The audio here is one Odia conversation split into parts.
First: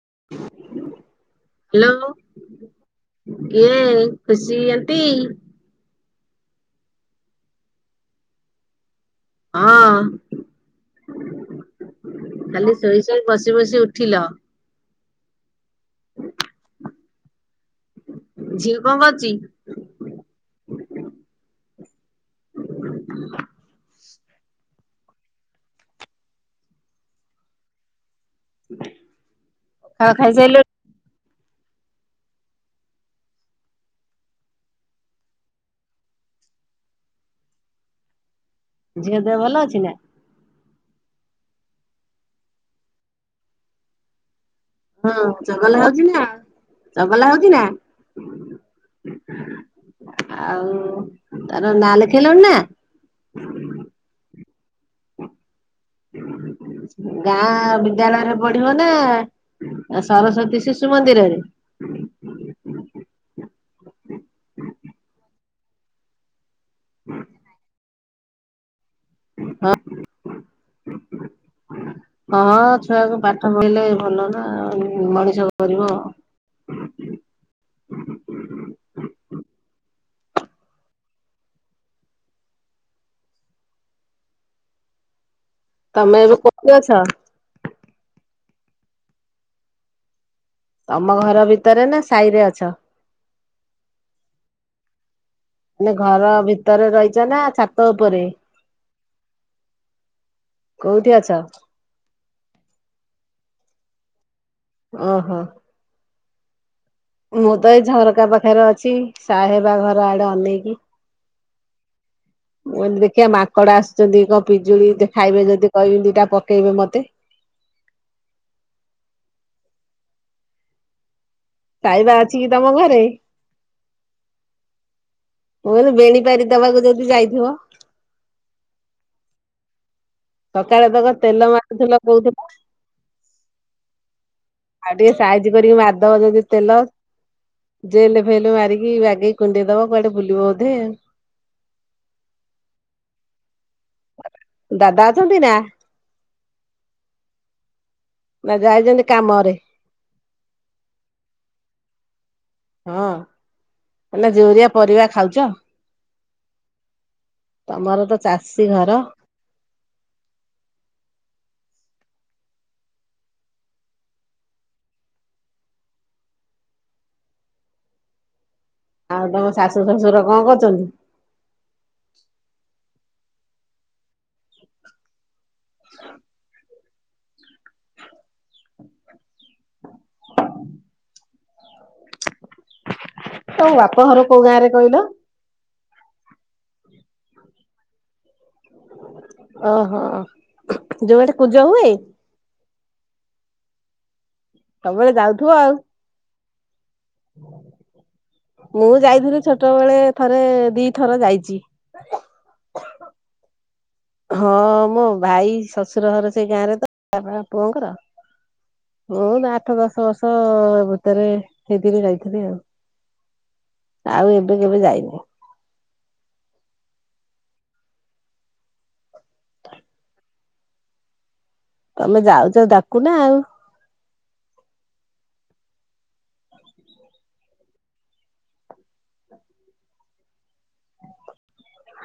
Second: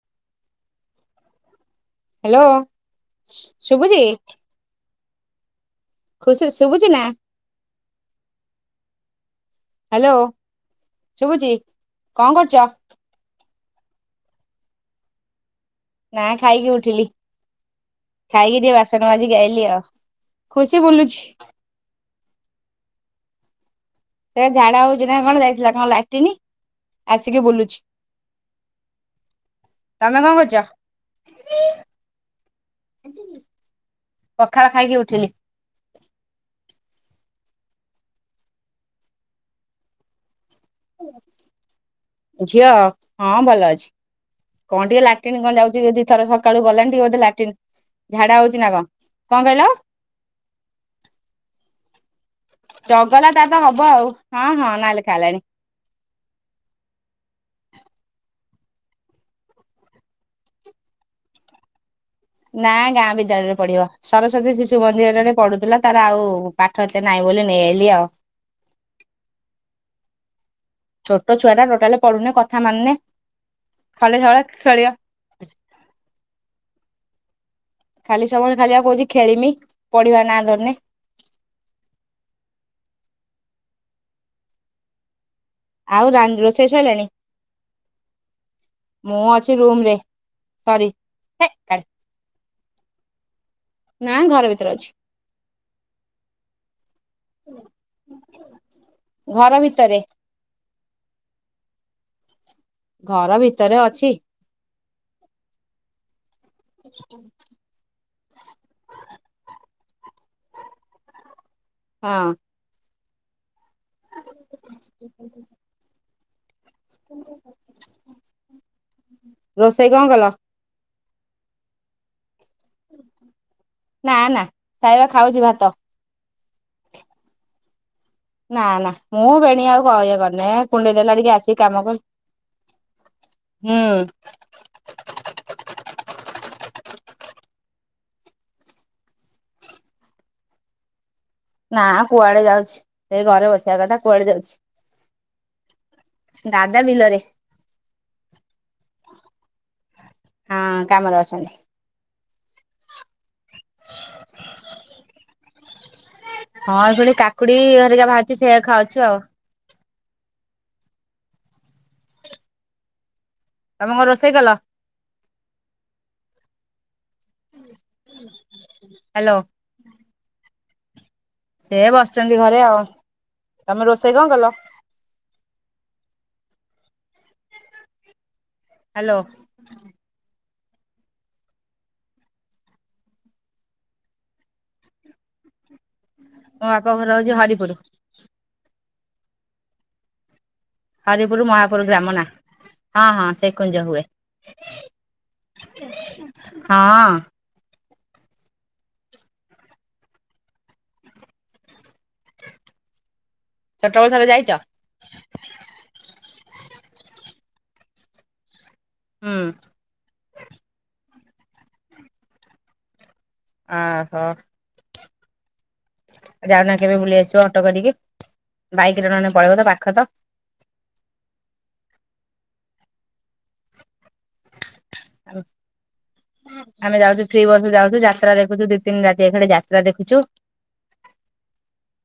[inaudible] ହ୍ୟାଲୋ ହ୍ୟାଲୋ ଶୁ ଶୁଭୁଛି ତି ଖୁସି ଶୁଭୁଛି ନା। ହଁ ହ୍ୟାଲୋ ଶୁଭୁଛି। କଣ କରୁଛ ଖାଲି ଶୋଇ ଶୋଇ ବସି ବସି ବସି ଉଠିଲ। ନା ଖାଇକି ଉଠିଲି। ଖାଇକି ଟିକେ ଝିଅ କଣ ବାସନ କରୁଛି? ମାଜିକି ଆଇଲି ଆଉ ଖୁସି ବୁଲୁଛି [inaudible] ସେ ଝାଡା ହଉଛି ନା କଣ ଯାଇଥିଲା ନା କଣ ଲାଟିିନି ଆସିକି ବୁଲୁଛି। ହଁ ତମେ କଣ କରୁଛ? ଖାଇସାରିଲାଣି। ପଖାଳ ଖାଇକି ଉଠିଲି। ଝିଅ ଦେହ ଭଲ ଅଛି ନା। ଝିଅ ହଁ ଭଲ ଅଛି। କଣ ଟିକେ ହଁ ଲାଟିନ୍ କଣ ଚଗଲା ଯାଉଚି ହଉଛି ଯେ ନା ଥର ସକାଳୁ ଗଲାଣି ଟିକେ ବୋଧେ ଚଗଲା ହଉଛି ଲାଟିନ୍ ନା ଝାଡା ହଉଛି ନା କଣ, କଣ କହିଲ? ହଁ ନା ଲେଖେ ଚଗଲା ତାର ତ ହବ ଆଉ ହଁ ହଁ। ନାଁ ଲେଖା ହେଲାଣି ଗାଁ ବିଦ୍ୟାଳୟରେ ପଢିବ ନା ଆ ସରସ୍ଵତୀ ଶିଶୁ ମନ୍ଦିରରେ? ନା ଗାଁ ବିଦ୍ୟାଳୟରେ ପଢିବ, ସରସ୍ଵତୀ ଶିଶୁ ମନ୍ଦିରରେ ପଢୁଥିଲା ତାର ଆଉ ପାଠ ଏତେ ନାଇଁ ବୋଲି ନେଇ ଆଇଲି ଆଉ ଛୋଟ ଛୁଆ ଟା ଟୋଟାଲି ପଢୁନି ହଁ କଥା ହଁ ମାନୁନି ଛୁଆକୁ ପାଠ ପଢିଲେ ଖାଲି ଭଲ ସବୁବେଳେ ନା ଖେଳିବ ଆଉ ମଣିଷ କରିବ। ଖାଲି ସବୁ ବେଳେ ଖାଲି ଆ କହୁଛି ଖେଳିମି ପଢିବା ର ନା ଧରୁନି। ଆଉ ତମେ ରା ଏବେ ରୋଷେଇ କଉଠି ଅଛ? ସଇଲାଣି ମୁଁ ଅଛି ରୁମ୍ ରେ। ସରି ତମ ଘର ହେ ଭିତରେ କାଟ୍ ନା ସାହିରେ ଅଛ, ନା ଘର ଭିତରେ ଅଛି ନା ଘର ଭିତରେ ରହିଛ ନା ଛାତ ଉପରେ? ଘର ଭିତରେ କୋଉଠି ଅଛ? ଘର ଭିତରେ ଅଛି। ଓହୋ। ମୁ ତ ଏ ଝରକ୍ କା ପାଖରେ ଅଛି ସାହେ ବା ଘର ଆଡେ ଅନେଇକି। ହଁ। କେ ମା କଡା ଆସୁଛନ୍ତି କ ପିଜୁଳି ଦେ ଖାଇବେ ଯଦି କହିବି ଦିଟା ପ ରୋଶ୍ ସେଇ କଣ କଲ? ଖାଇବା ଅଛି କି ତମ ଘରେ? ନା ନା ଖାଇବା ଖାଉଛି ଭାତ ମୁଁ କହିଲି ବେଣି ପାରି ଦବାକୁ ଯଦି ଯାଇଥିବ। ନା ନା ମୁଁ ବେଣୀ ଆଉ କରିଆ ଗଲେ ସକାଳେ କୁଣ୍ଡେଇ ତକ ଦେଲା ଟିକେ ତେଲ ଆସିିକି କାମ ମାରୁଥିଲ କର୍ କହୁଥିଲ ହୁଁ। ଆଉ ଟିକେ ସାଇଜ କରିକି ମାରିଦବ ଯଦି ତେଲ ଜେଲ ଏ ଫେଲ ଏ ମାରିକି ବାଗେଇକି କୁଣ୍ଡେଇ ଦବ କୁଆଡେ ବୁଲିବ ବୋଧେ ଆଉ। ନା କୁଆଡେ ଯାଉଛି, ସେଇ ଘରେ ବସିବା କଥା କୁଆଡେ ଯାଉଛି? ଦାଦା ଅଛନ୍ତି ନା ଦାଦା ବିଲରେ। ନା ଯାଇଛନ୍ତି କାମରେ। ହଁ କାମରେ ଅଛନ୍ତି ହଁ, ମାନେ ଜୁରିଆ ପରିବା ଖାଉଛ? ହଁ ପୁଣି କାକୁଡି ଇ ତମର ହରିକା ତ ବାହାର୍ ଛି ସେୟା ଚାଷୀ ଘର। ଖାଉଛୁ ଆଉ। ତମେ କଣ ରୋଷେଇ କଲ? ଆଉ ହ୍ୟାଲୋ ତମ ଶାଶୁ ଶ୍ୱଶୁର କଣ କରୁଛ ଚାଲୁ ସେ ବସିଛନ୍ତି ଘରେ ଆଉ ତମେ ରୋଷେଇ କଣ କଲ? ହ୍ୟାଲୋ। ତୋ ବାପ ଘର କୋଉ ଗାଁରେ କହିଲ? ମୋ ବାପା ଘର ରଉଛି ହରିପୁର। ଓ ହୋ। ହରିପୁର ମହାପୁର ଗ୍ରାମ ନା। ହଁ ହଁ ସେ କୁଞ୍ଜ ହୁଏ। ସବୁବେଳେ ଯାଉଥିବ ଆଉ। ହୁଁ। ମୁଁ ଯାଇଥିଲି, ଛୋଟବେେଳେ ଥରେ ଦିଥର ଯାଇଛି। ଛୋଟବେଳୁ ଥରେ ଯାଇଛ ହଁ ମୋ ଭାଇ ଶ୍ୱଶୁର ଘର। ସେଇ ଗାଁରେ ତ ବାବା ପୁଅଙ୍କର। ହୋ ହୁଁ ଆଠ ଦଶ ବର୍ଷ ହେବ। ଭିତରେ ସେଥିରେ ଯାଇଥିଲି ଆଉ। ଓହୋ ଆଉ, ଏବେ କେବେ ଯାଇନି। ଯାଉନା କେବେ ବୁଲି ଆସିବ ଅଟୋ କରିକି? ବାଇକ୍‌ରେ ନହେନେ ପଳେଇବ। ତ, ପାଖ ତ। ତମେ ଯାଉଛ, ଡାକୁନା ଆଉ। ଆମେ ଯାଉଛୁ, ଫ୍ରି ବସ୍‌ ଯାଉଛୁ, ଯାତ୍ରା ଦେଖୁଛୁ। ଦି ତିନି ରାତି ଏଖାଠେ ଯାତ୍ରା ଦେଖୁଛୁ।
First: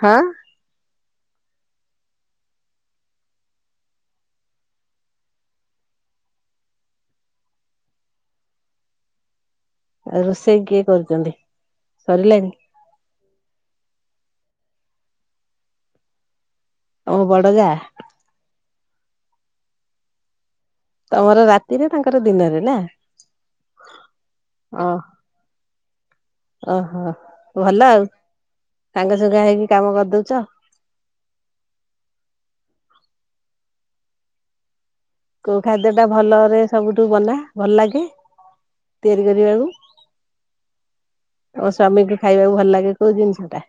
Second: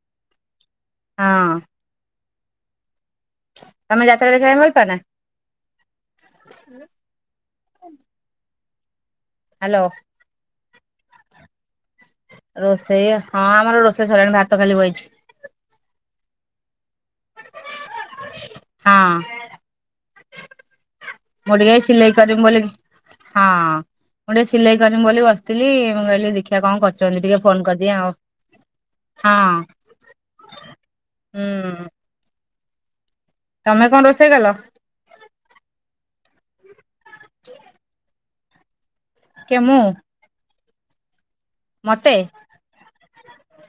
ହାଁ। ହଁ। ତମେ ଯାତ୍ରା ଦେଖାଇ [unintelligible] ନା? ହ୍ୟାଲୋ ରୋଷେଇ କି କରୁଛନ୍ତି। ସରିଲାଣି? ରୋଷେଇ ହଁ ଆମର ରୋଷ୍ ସରିଲାଣି। ଭାତ ଖାଲି ବଇଛି। ଓ ବଡ଼ ଯା। ହଁ। ତମର ମୁଁ ଟିକେ ରାତିରେ ସିଲେଇ ତାଙ୍କର କରିମି ବୋଲି, ଦିନରେ ନା? ହଁ ମୁଁ ଟିକେ ସିଲେଇ ହଁ। କରିମି ବୋଲି ବସିଥିଲି। ମୁଁ କହିଲି ଦେଖିବା କଣ ଓହୋ କରୁଛନ୍ତି? ଟିକେ ଫୋନ୍‌ କରିଦିଏ ଆଉ ହଁ ସାଙ୍ଗସୁଙ୍ଗା ହେଇକି କାମ କରିଦଉଛ। ହୁଁ। ତମେ କଣ ରୋଷେଇ କଲ? କୋଉ ଖାଦ୍ୟ ଟା ଭଲରେ ସବୁ କୁ ବନା ଭଲ ଲାଗେ? ତିଆରି କିଏ କରିବାକୁ। ମୁଁ ତମ ମତେ! ସ୍ଵାମୀଙ୍କୁ ଖାଇବାକୁ ଭଲ ଲାଗେ କୋଉ ଜିନିଷ ଟା?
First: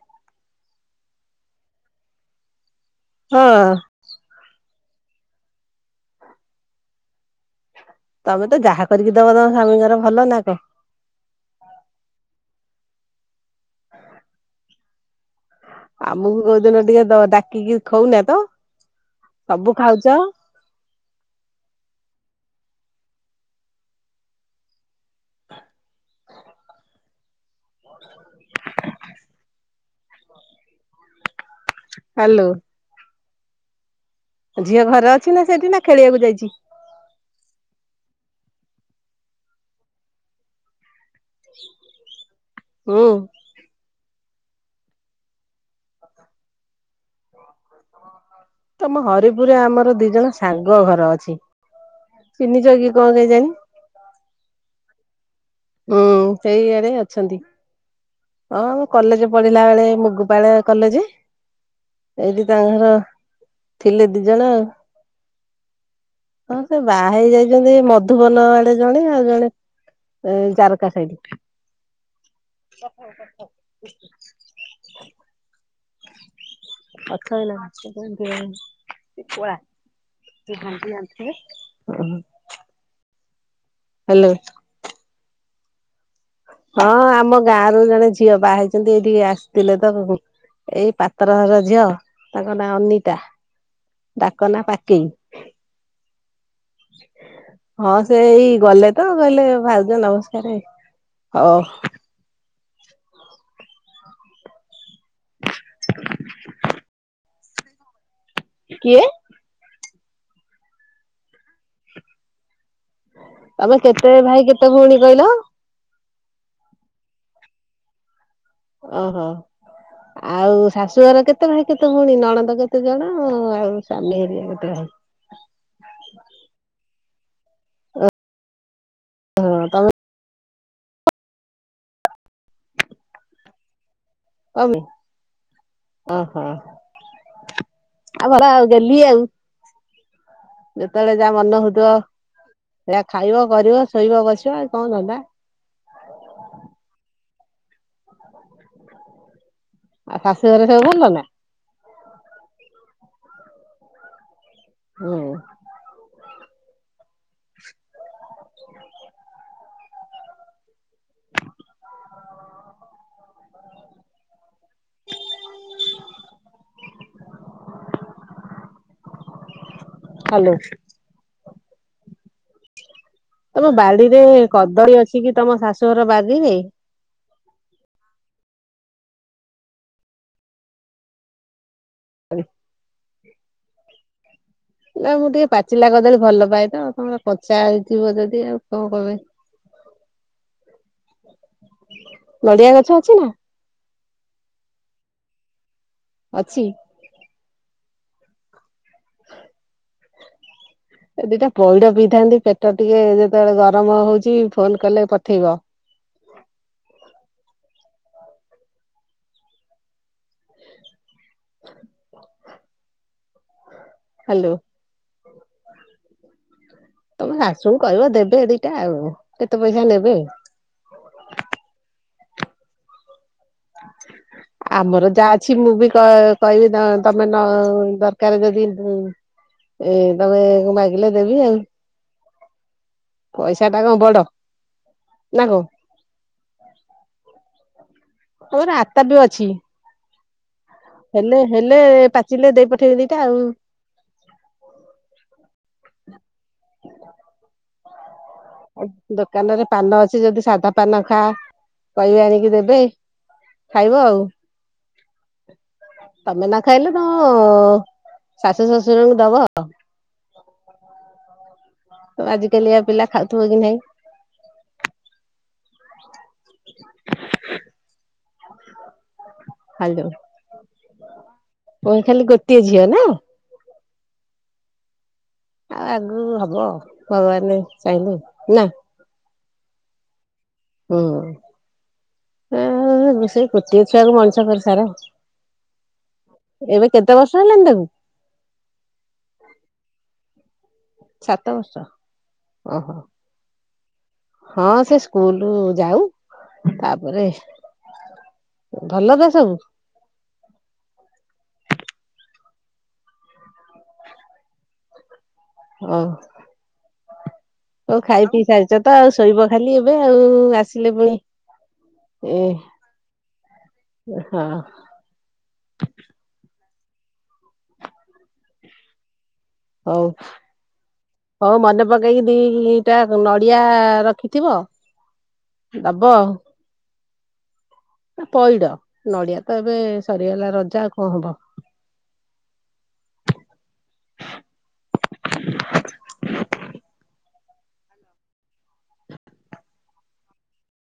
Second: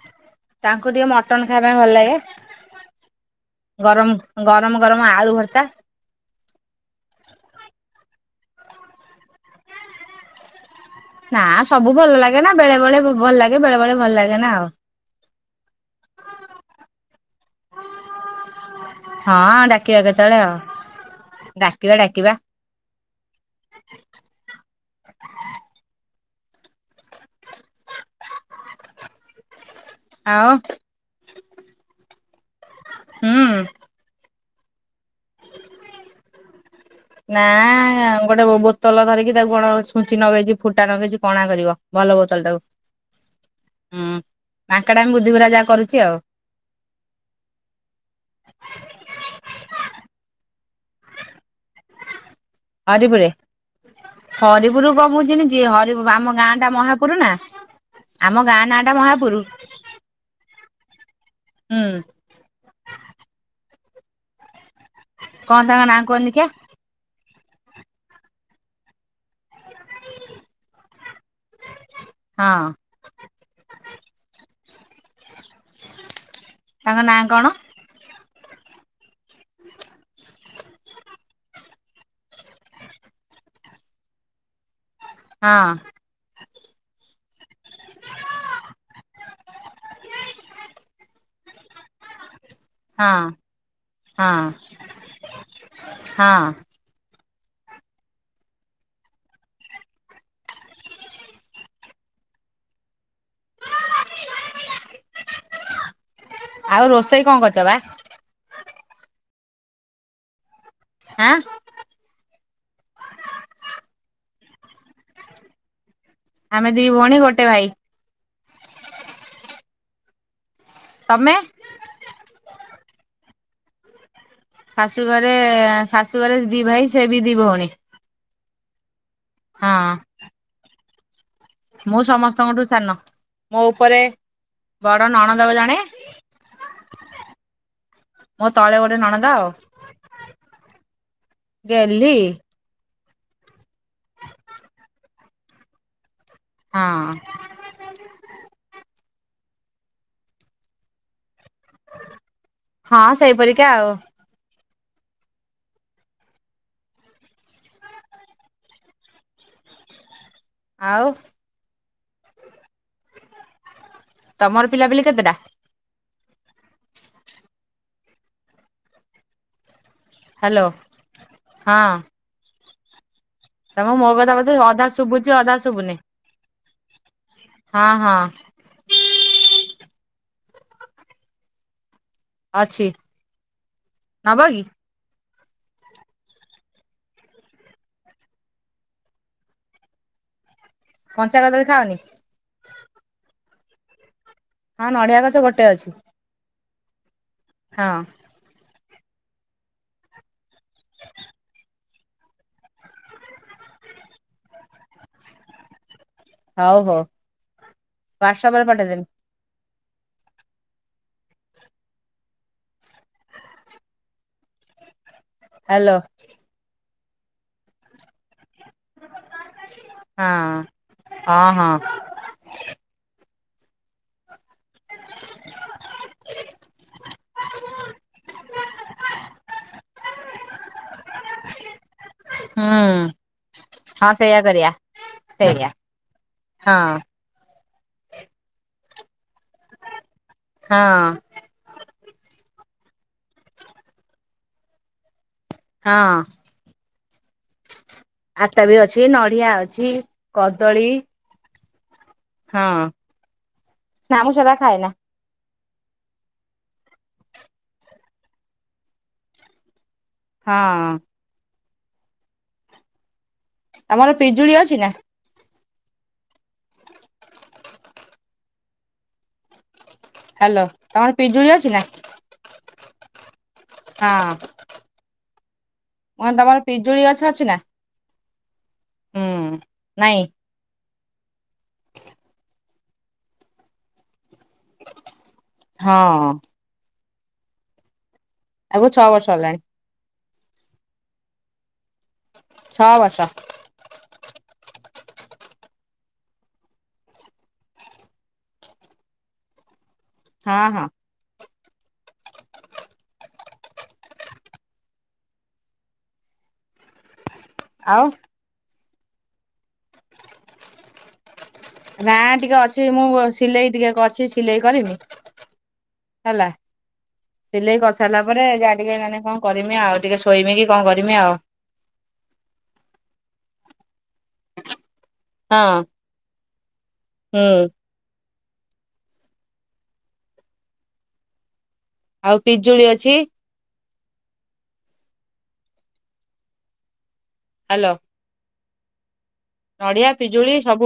ତାଙ୍କୁ ଟିକେ ମଟନ୍‌ ଖାଇ ପାଇଁ ଭଲ ଲାଗେ। ହଁ ଗରମ ଗର ଗରମ ଗରମ ଆଳୁ ଭର୍ତା। ତମେ ତ ଯାହା କରିକି ଦବ ତମ ସ୍ୱାମୀଙ୍କର ଭଲ ନା କଣ? ନା ସବୁ ଭଲ ଲାଗେନା। ବେଳେ ବେଳେ ଭଲ ଲାଗେ, ବେଳେ ବେଳେ ଭଲ ଲାଗେ ନା ଆଉ। ଆମକୁ କୋଉଦିନ ଟିକେ ଦ ଡାକିକି ଖାଉନା ତ ହଁ ସବୁ ଡାକିବା ଖାଉଛ। କେତେବେଳେ ଆଉ? ଡାକିବା ଡାକିବା। [inaudible] [inaudible] ଆଉ, ହାଲୁ। ହୁଁ। ଝିଅ ଘରେ ଅଛି ନା ସେଇଠି! ନା ଖେଳିବାକୁ ଯାଇଛି। ନାଁ- ଆଁ ଗୋଟେ ବୋତଲ ଧରିକି ତାକୁ କଣ ଛୁଞ୍ଚି ନଗେଇଛି, ଫୁଟା ନଗେଇଛି। କଣା କରିବ। ଭଲ ବୋତଲ ଟାକୁ ହୁଁ ହୁଁ। ମାଙ୍କଡାମି ବୁଧିଗୁରା ଯାହା କରୁଛି ଆଉ। ତମ ହରିପୁରେ ଆମର ଦିଇ ଜଣ। ସାଙ୍ଗ ଘର ଅଛି। ଚିହ୍ନିଛ କି କଣ ହରିପୁରେ କେଜାଣି? ହରିପୁର କମୁଛି। ହୁଁ ସେଇଆଡେ ଅଛନ୍ତି ଆମ ଗାଁ ନାଁ ହଁ ଟା କଲେଜ ମହାପୁର ପଢିଲା ବେଳେ ମୁଗୁପାଳ କଲେ ଯେ ହୁଁ ଏଇଠି ତାଙ୍କ ଘର। ଥିଲେ ଦି ଜଣ। କଣ ତା କ ନା? ହଁ ସେ ବାହା ହେଇଯାଇ ମଧୁବନ ଆଡେ ଜଣେ ଆଉ। ଜେ ଜାରକା ସାଇଟି। ହଁ [inaudible] ତାଙ୍କ ନାଁ ଆଖ ହେ କଣ ଲାଗଛି। ହ୍ୟାଲୋ। ହଁ। ହଁ ଆମ ଗାଁ ର ଜଣେ ଝିଅ ବା ହେଇଛନ୍ତି ଏଇଠିକେ ଆସିଥିଲେ ତ ଏଇ ପାତ୍ର ଘର ଝିଅ। ତାଙ୍କ ନାଁ ହଁ ଅନିତା ହଁ ତାଙ୍କ ନାଁ ପାକେଇ। ହଁ ହଁ ସେଇ ଗଲେ ତ କହିଲେ ଭାଉଜ ନମସ୍କାରେ ହଉ। [inaudible] ଆଉ ରୋଷେଇ କଣ କରିଚ? ଦବା। କିଏ? ଆଁ। ତମେ କେତେ ଭାଇ କେତେ ଭଉଣୀ କହିଲ? ଆମେ ଦିଇ ଭଉଣୀ ଗୋଟେ ଭାଇ। ଓହୋ ଆଉ ଶାଶୁଆର ତମେ କେତେ ଭାଇ କେତେ ଭଉଣୀ ନଣନ୍ଦ କେତ୍ [inaudible] ଜଣ ଆଉ ଚଲିଗଲେଣ ଶାଶୁ ଘରେ ଶାଶୁଘରେ ଦି ଭାଇ। ସିଏ ବି ଦି ଭଉଣୀ। [unintelligible] ହଁ। ମୁଁ ସମସ୍ତଙ୍କଠୁ ସାନ ମୋ ଉପରେ [inaudible] ଓହୋ ବଡ ନଣନ୍ଦ ଜଣେ ଆଉ ଭଲ ମୋ ଆଉ ତଳେ ଗୋଟେ ଗେହ୍ଲି ଆଉ ନଣନ୍ଦ ଯେତେବେଳେ ଯା ମନ ହଉଥୁବ ଗେହ୍ଲି ଜା ଖାଇବ କରିବ ଶୋଇବ ବସିବ ଆଉ କଣ ଧନ୍ଦା। ହଁ। ଆଉ ଶାଶୁ ଘରେ ସବୁ ଭଲ ନା? ହଁ ସେଇପରିକା ଆଉ। ହଁ। ଆଉ? ତମର ପିଲା ପିଲୀ କେତେଟା? ହାଲୋ। ହ୍ୟାଲୋ ହଁ। ତମ ମୋ ବାଡିରେ କଥା ବୋଧେ ଅଧା କଦଳୀ ଅଛି ଶୁଭୁଛି କି ଅଧା ତମ ଶୁଭୁନି ଶାଶୁଘର ବାରିରେ? ହଁ ହଁ। ଅଛି। ନବ କି? ହେଲା ମୁଁ ଟିକେ ପାଚିଲା କଦଳୀ ଭଲ ପାଏ ତ। ଆପଣଂକ କଚା ହେଇଥିବ ଯଦି ଆଉ କଣ କଇବେ? ଞ୍ଚା କଦଳୀ ଖାଅନି? ଛି ନା। ହଁ ନଡ଼ିଆ ଗଛ ଗୋଟେ ଅଛି। ଅଛି। ହଁ। [unintelligible] ଏ ଦିଟା ପଇଡ ପିଇଥାନ୍ତି ପେଟ ଟିକେ ଯେତେବେଳେ ଗରମ ହଉଚି। ଫୋନ କଲେ ପଠେଇବ। ହୁଆଟ୍ସ୍ଆପ୍ ରେ ପଠେଇ ଦେମି। ହାଲୋ। ହେଲୋ। ତମ ଶାଶୁଙ୍କୁ କହିବ ଦେବେ ଦେ ଟା ଆଉ କେତେ ପଇସା ନେବେ। ହଁ ହଁ ହଁ [inaudible] [inaudible] ଆମର ଯାହା ଅଛି ମୁଁ ବି କ କହିବି ତମ ତମେ ନ ଦରକାର ଯଦି ଏ ତମେ ମାଗିଲେ ଦେବି ଆଉ। [inaudible] ହୁଁ ପଇସା ଟା କଣ ହଁ ବଡ ସେଇଆ କରିବା। ନା କଣ? ସେଆ ହଁ। ଆମର ଆତାପି ଅଛି। ହଁ ହେଲେ ହେଲେ ପା ଚିଲେ ଦେଇ ପଠେଇବି ଦିଟା ଆଉ। ହଁ। [inaudible] ଆତାବି ଅଛି, ନଡିଆ ଦୋକାନରେ ପାନ ଅଛି, ଯଦି ସାଧା କଦଳୀ ପାନ ଖା କହିବେ ଆଣିକି ହଁ ଦେବେ ଖାଇବ ନା ଆଉ। ମୁଁ ସେରା ଖାଏନା। ତମେ ନ ଖାଇଲେ ତମ ଶାଶୁ ଶଶୁରଙ୍କୁ ଦବ। ହଁ। ତ ଆଜିକାଲିଆ ପିଲା ଖାଉ ତମର ପିଜୁଳି ଅଛି ନା? [inaudible] ହାଲୋ ହ୍ୟାଲୋ ତମର ପିଜୁଳି ଅଛି ନା। ପୁଣି ଖାଲି ଗୋଟିଏ ଝିଅ ନାହିଁ। ହଁ। ଆଉ ଆଗକୁ ମୁଁ କହିଲି ତମର ହବ ପିଜୁଳି ଗଛ ଭଗବାନ ଅଛି ନା ଯଦି ଚାହିଁଲେ। ନା। ହୁଁ, ନାଇଁ। ହୁଁ ଆ ସେଇ ଗୋଟିଏ ଛୁଆକୁ ମଣିଷ କରି ସାର। ହଁ। କେତେ ବର୍ଷ ହେଲାଣି ତାକୁ? ତାକୁ ଛଅ ବର୍ଷ ହେଲାଣି। ସାତ ବର୍ଷ ଛଅ ଓହୋ ବର୍ଷ। ହଁ ସେ ସ୍କୁଲ ଯାଉ, ତାପରେ ଭଲ ତ ସବୁ। ହଁ ହଁ। ଓହୋ। ହଉ ଆଉ ଖାଇପିଇ ସାରିଛ ତ ତ ଆଉ ଶୋଇବ ଖାଲି ଏବେ ଆଉ, ଆସିଲେ ପୁଣି ନା ଏ ଟିକେ ଅଛି ମୁଁ ସିଲେଇ ଟିକେ ଅଛି ହଁ ସିଲେଇ କରିବି ହେଲା। ସିଲେଇ କରିସାରିଲା ପରେ ଯାହା ଟିକେ ମାନେ କଣ କରିମି ଆଉ, ହଉ ଟିକେ ଶୋଇମି କି କଣ କରିମି? ଆଉ ହଉ ମନେ ପକେଇକି ଦିଟା ନଡିଆ ରଖିଥିବ। ହଁ ଦବ ହୁଁ। ପଇଡ, ନଡିଆ ତ ଏବେ ସରିଗଲା ରଜା ଆଉ କଣ ହବ? ଆଉ ପିଜୁଳି ଅଛି। ହ୍ୟାଲୋ। ନଡିଆ, ପିଜୁଳି ସବୁ